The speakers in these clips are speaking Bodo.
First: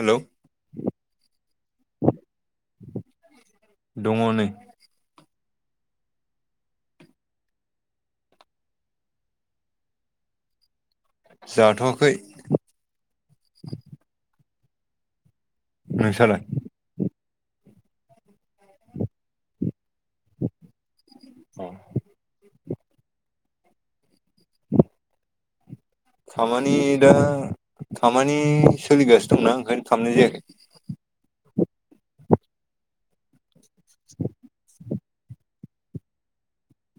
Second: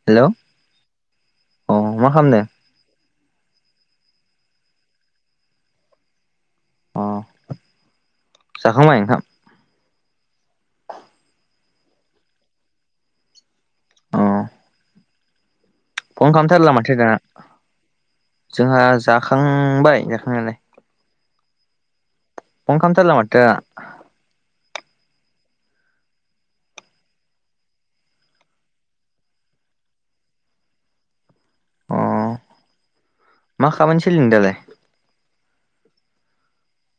हेलौ हेल' अ मा खालाम दों? [inaudible] [inaudible] अ [inaudible] जाखांबाय नोंथां? जाथ'वाखै। [inaudible] औ फन नोंसालाय? खालामथारला माथो दाना। [inaudible] जोंहा जाखांबाय जाखांनायालाय औ फन खालामथारला माथो दा [inaudible] खामानि दा खामानि सोलिगासिनो दंना ओंखायनो खालामनाय जायाखै अ [inaudible] मा खामानि सोलिदों दालाय?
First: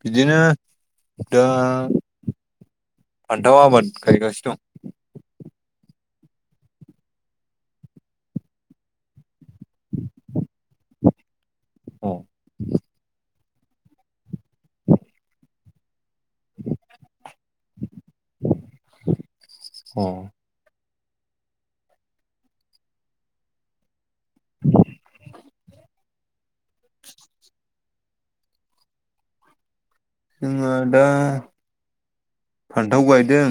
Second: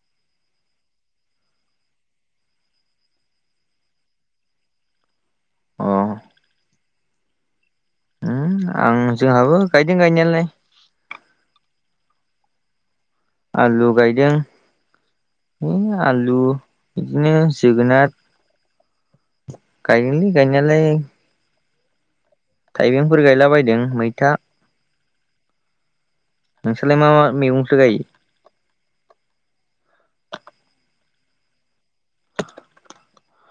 बिदिनो दा फानथाव आबाद गाइगासिनो दं अ आं जोंहाबो गायदों गायनायालाय औ आलु गायदों है आलु बिदिनो जोगोनार [inaudible] अ गायोलि गायनायालाय थाइबेंफोर गायला बायदों मैथा नोंसोरलाय मा मा मैगंथो गायो। जोंहा दा फानथाव गायदों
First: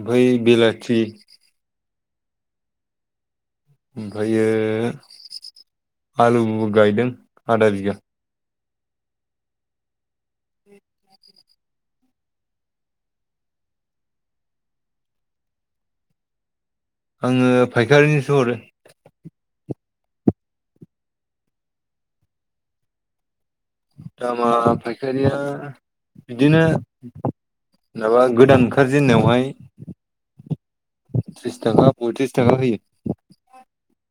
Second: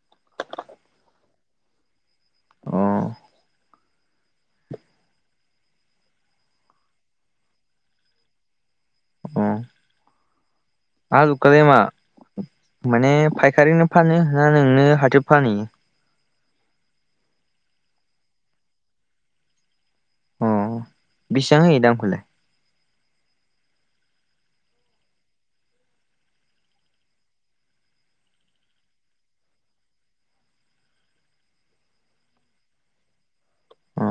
ओमफ्राय बिलाथि अ ओमफ्रायो आलुबो गायदों आधा बिगा अ आलु [unintelligible] माने फायखारिनो फानो ना नोंनो हाथाइयाव फानहैयो आङो फायखारिनिसो हरो। अ बिसिबां होयो दामखौलाय दामा फायखारिया बिदिनो माबा गोदान ओंखारजेननायावहाय त्रिस थाखा पयथ्रिस थाखा होयो। अ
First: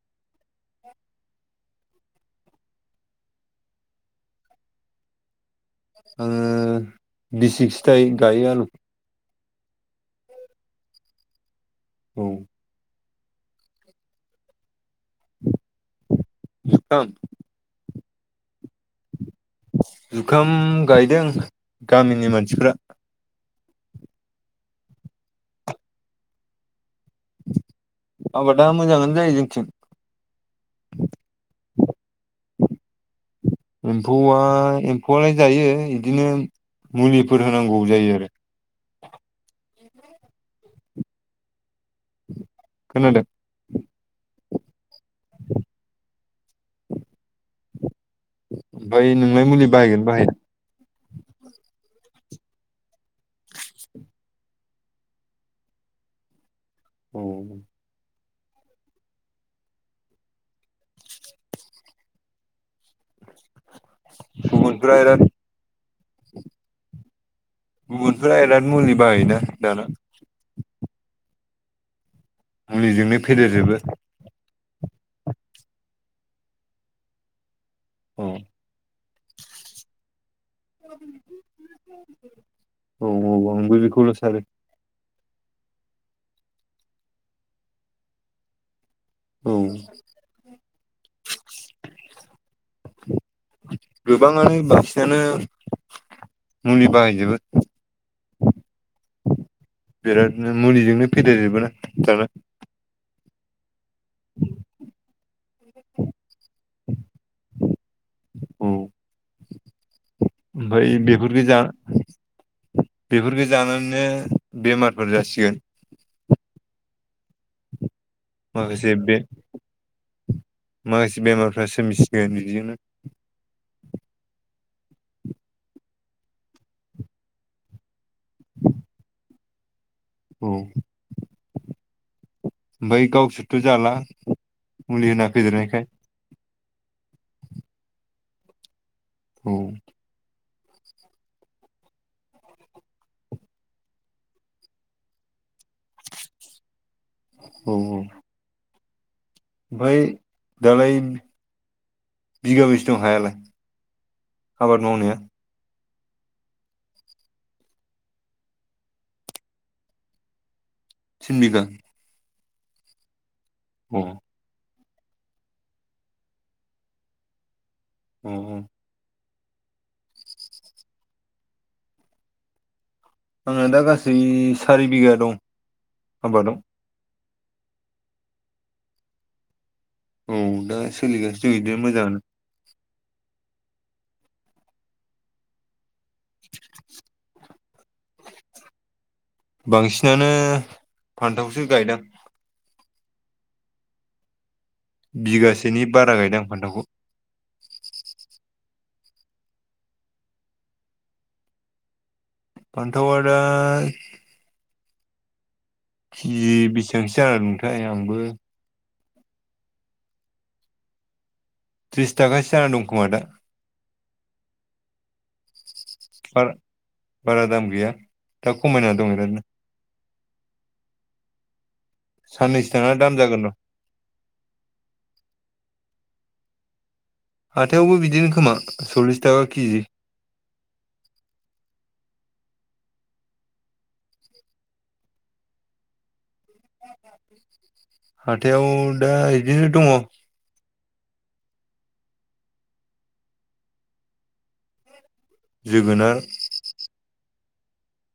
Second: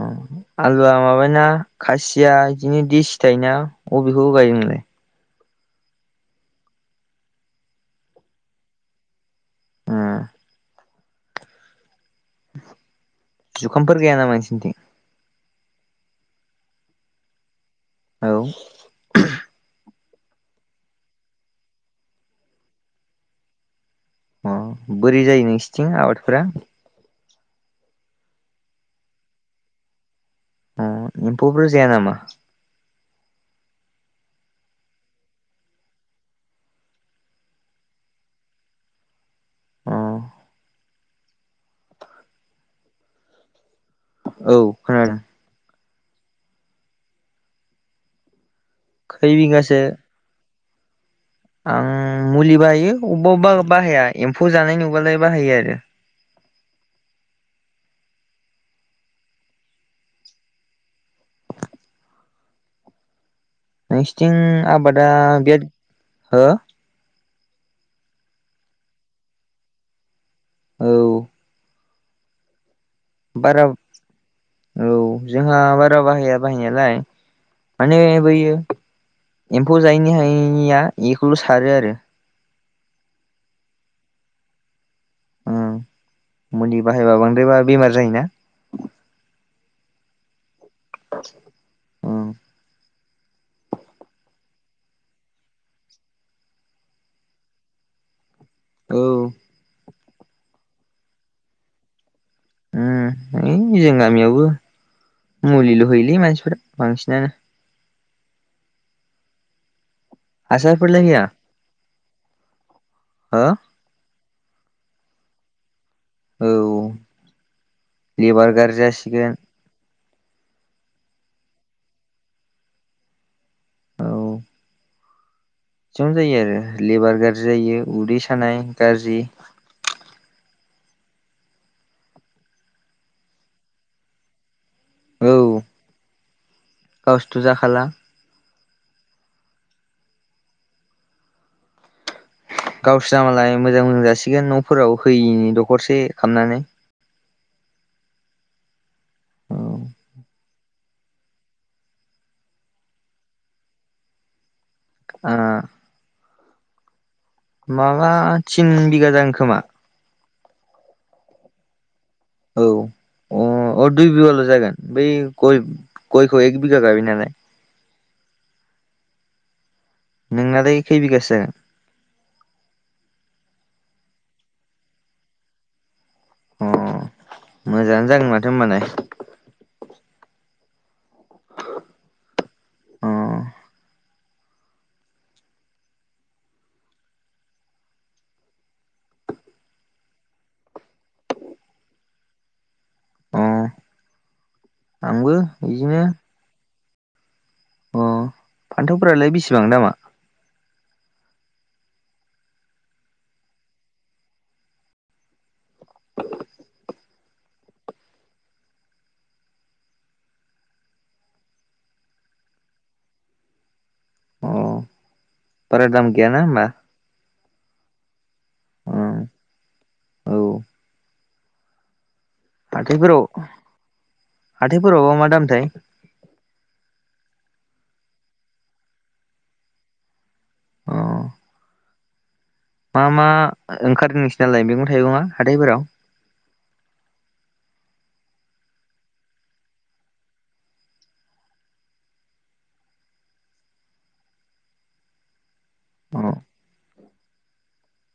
आलुवा माबाय ना खासिया बिदिनो दिसि थायोना अबेखौ गायो नोंलाय? आङो दिसि [unintelligible] गायो आलु ए औ जुखामफोर गाया नामा नोंसिनिथिं [unintelligible] औ जुखाम गायदों गामिनि मानसिफ्रा अ बोरै जायो नोंसिनिथिं आबादफोरा आबादा मोजाङानो जायो जोंथिं अ एम्फौफोर जाया नामा? एमफौआ एमफौआलाय जायो बिदिनो मुलिफोर होनांगौ जायो आरो [inaudible] खोनादों औ खोनादों। ओमफ्राय खै नोंलाय मुलि बिगासो बाहायगोनना बाहाया [inaudible] आं मुलि बाहायो अबेबा अबबा बाहाया एमफौ जानाय नुबालाय बाहायो आरो औ नोंसिथिं आबादा बिराद हो गुबुनफोरा बिराद मुलि बाहायोना दाना औ मुलिजोंनो बारा फेदेरजोबो औ जोंहा बारा बाहाया बाहायनायालाय माने औ बैयो एमफौ जायैनि हायैनिया बेखौल' सारो आरो औ औ आंबो बेखौनो सारो उ मुलि बाहायबा बांद्रायबा बेमार जायोना औ औ गोबाङानो बासिंनानो मुलि बाहायजोबो औ बिरादनो मुलिजोंनो फेदेरजोबो ना दाना उम जों गामियावबो मुलिल' होयोलै मानसिफोरा। बांसिनानो औ ओमफ्राय हासारफोरलाय होया बेफोरनो दा बेफोरखौ हो जानानैनो बेमारफोर जासिगोन औ लेबार गाज्रि माखासे बे जासिगोन माखासे बेमारफ्रा सोमजिगोन बेजोंनो एसेबां जायो आरो लेबार गाज्रि जायो उदै सानाय गाज्रि औ ओमफ्राय गावसोरथ' जाला मुलि होना फैदेरनायखाय गावसथु जाखाला औ गावसना मालाय मोजां मोजां जासिगोन न'फोराव होयिनि दखरसे खालामामनानै औ औ बै दालाय बिगाबैसो दं हायालाय आबाद मावनाया आ माबा थिन बिगा जागोन खोमा थिन बिघा औ अ अ दुइ बिघाल' जागोन बै गयखौ एक बिघा गायबाय नालाय अ नोंना दैाय खै बिगासो जागोन आंना दा गासै सारि बिगा दं आबादाव अ मोजाङानो जागोन माथो होनबानाय औ दा सोलिगासिनो दं बिदिनो मोजाङानो अ [inaudible] बांसिनानो फान्थावखौसो गायदां अ आंबो बिगासेनि बिदिनो बारा गायदां फान्थावखौ अ फान्थावफोरालाय बेसेबां दामा फान्थावा दा केजि बेसेबांसो जानानै दंथाय आंबो त्रिसथाखासो जाना दं खोमा दा अ बारा दाम गैया ना बारा होमब्ला? बारा दाम गैया दा खमायना दं एरादनो औ साननैसो थाना दाम हाथथायफोराव जागोन र' हाथथायफोरावबा मा दामथाय हाथायावबो बिदिनो खोमा सल्लिस थाखा केजि औ मा मा ओंखारो नोंसोरनाालाय मैगं थाइगङा हाथायफोराव हाथथायाव दा बिदिनो दङ जोगोनार अ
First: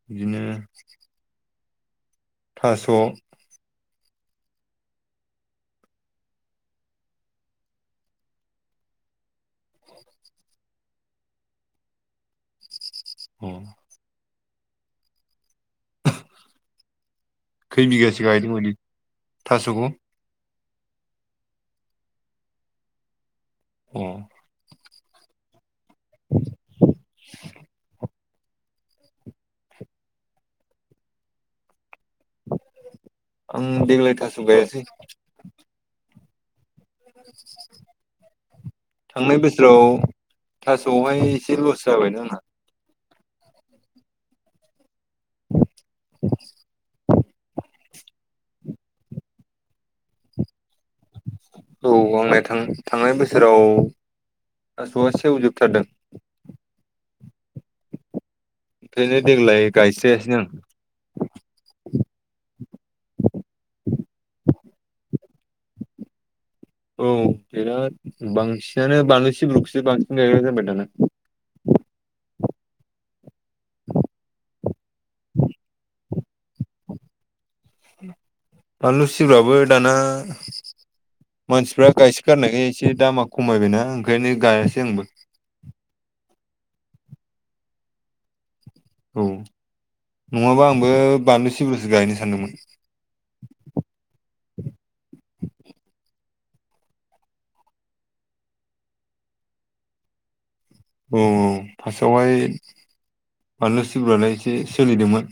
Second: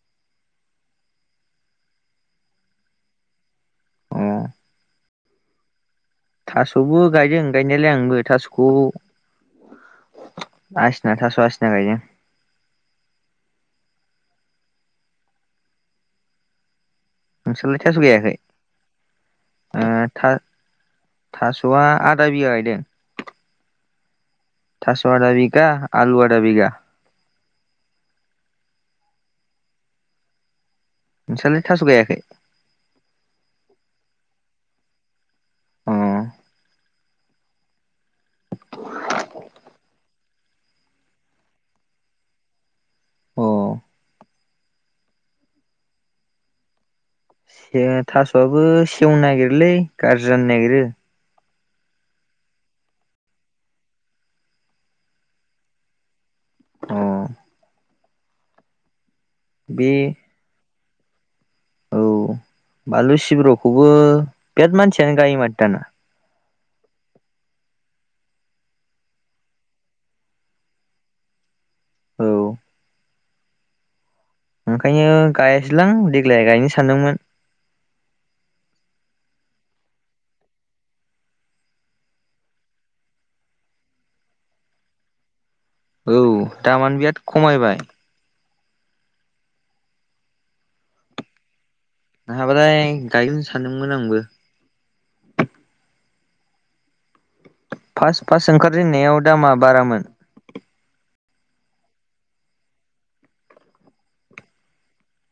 बिदिनो थास' अ थास'बो गायदों गायनायालाय आंबो थास'खौ आसना थास' आसना गायो। औ नोंसोरलाय खै थास' बिगासो गायदों बायदि थास'खौ गायाखै थास'आ आदा बिघा गायदों औ थसदा बिघा आलु आदा बिगा नोंसोरालाय थास' गायाखै? आं देग्लाय थास गायासै अ थांनाय बोसोराव थास'आवहाय एसे लस जाबायना आंहा। अह। [inaudible] से थास'आबो सेवनो नागिरोलै गाज्रि जानो नागिरो। औ आंना थां थांनाय बोसोराव थास'आ सेवजोबथारदों। अह। ओरैनो देग्लाय बे गायस्रायासैनो आं। औ बानलु सिब्र'खौबो बिराद मानसियानो गायो माथो दाना। औ बिराद बांसिनानो बानलु सिब्रुखौसो बांसिन गायग्रा जाबाय दाना। औ। ओंखायनो गायासैलां देग्लाय गायनो सानदोंमोन। बानलु सिब्रुआबो दाना मानसिफ्रा गायसो गारनायखाय एसे दामा खमायबायना ओंखायनो गायासै आंबो। औ दामानो बिराद खमायबाय। औ, नङाबा आंबो बानलु सिब्रुसो गायनो सानदोंमोन नोहाबालाय गायगोन सानदोंमोन आंबो। फास फास ओंखारजेननायाव दामा बारामोन। औ औ फास्टआवहाय बानलु सिब्रुआलाय एसे सोलिदोंमोन।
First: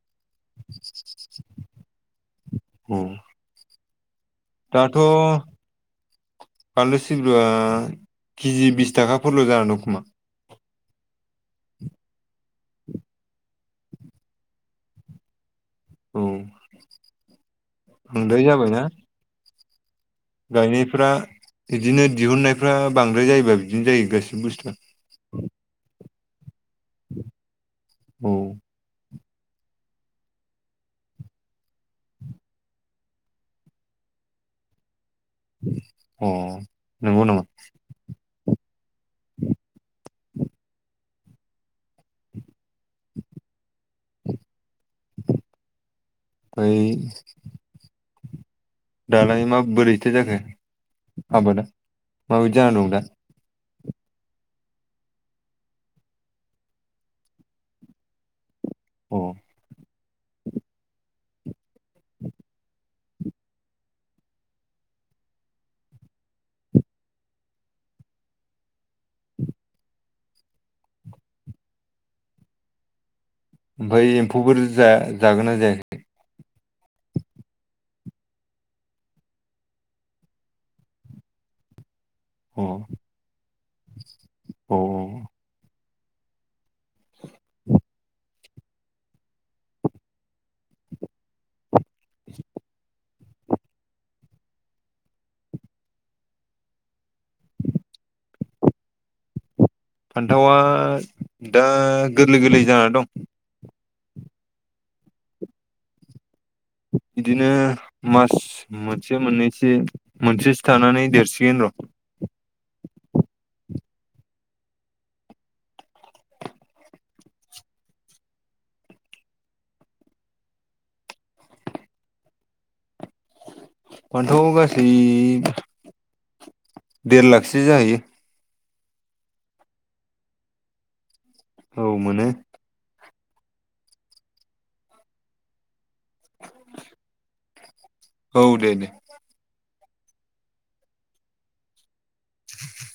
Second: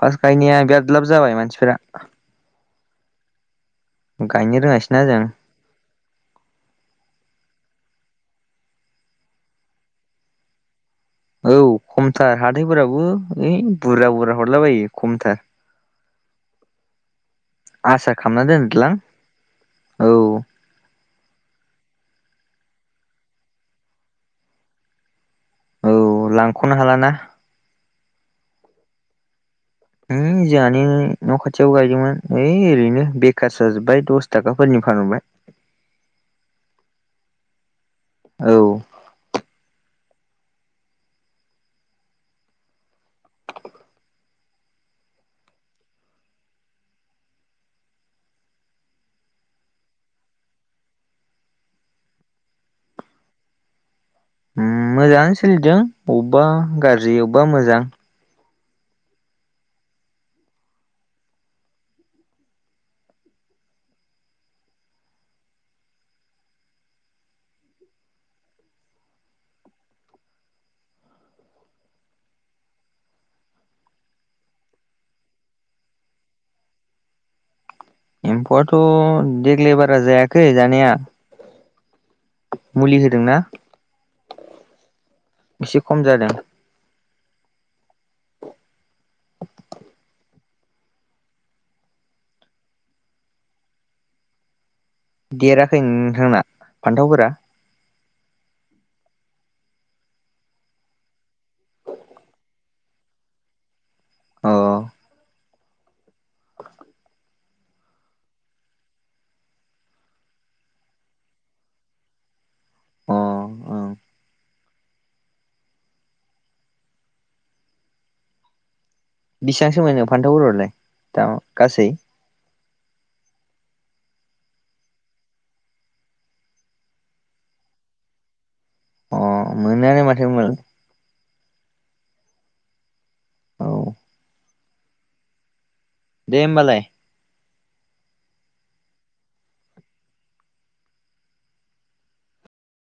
फास्ट गायनाया बिराद लाब जाबाय मानसिफोरा। औ। गायनो दाथ' रोङासैना जों बानलु सि लुआ केजि बिस थाखा फोरल' जाना दं खोमा। औ खमथार हाथायफोरावबो ओइ बुरजा बुरजा हरलाबायो खमथार। औ। आसा बांद्राय खामना जाबायना दोन्दोलां गायनायफ्रा बिदिनो दिहुन्नायफ्रा बांद्राय जायोबा बिदिनो जायो गासिबो बुस्थुआ। औ लांख'नो हालाना। औ। उम जोहानो न' खाथियाव गायदोंमोन ओइ ओरैनो बेखारसो जाजोब्बाय दस थाखाफोरनि फानहरबाय। अ नंगौ नामा? औ। ओइ दालाय मा बोरैथो जाखो आबादा माबायदि जानानै दं दा? उम मोजाङानो सोलिदों अबेबा गाज्रि अबेबा मोजां। अ। ओमफाय एम्फौफोर जा जागोना जायाखै? एम्फौआथ' देग्लाय बारा जायाखै जानाया मुलि होदोंना। अह। एसे खम जादों। [inaudible] देराखै नोंथांना फान्थावफोरा? फान्थावा दा गोरलै गोरलै जाना दं। अह। बिदिनो मास मोनसे मोननैसो मोनसेसो थानानै देरसिगोन र' अह ओं। बिसांसो मोनो फान्थाव फोरावलाय दा गासै? फान्थावाव गासै देर लाखसो जाहैयो। अह मोनोआनो माथो होनबा नों औ मोनो। औ दे होमबालाय। औ दे दे।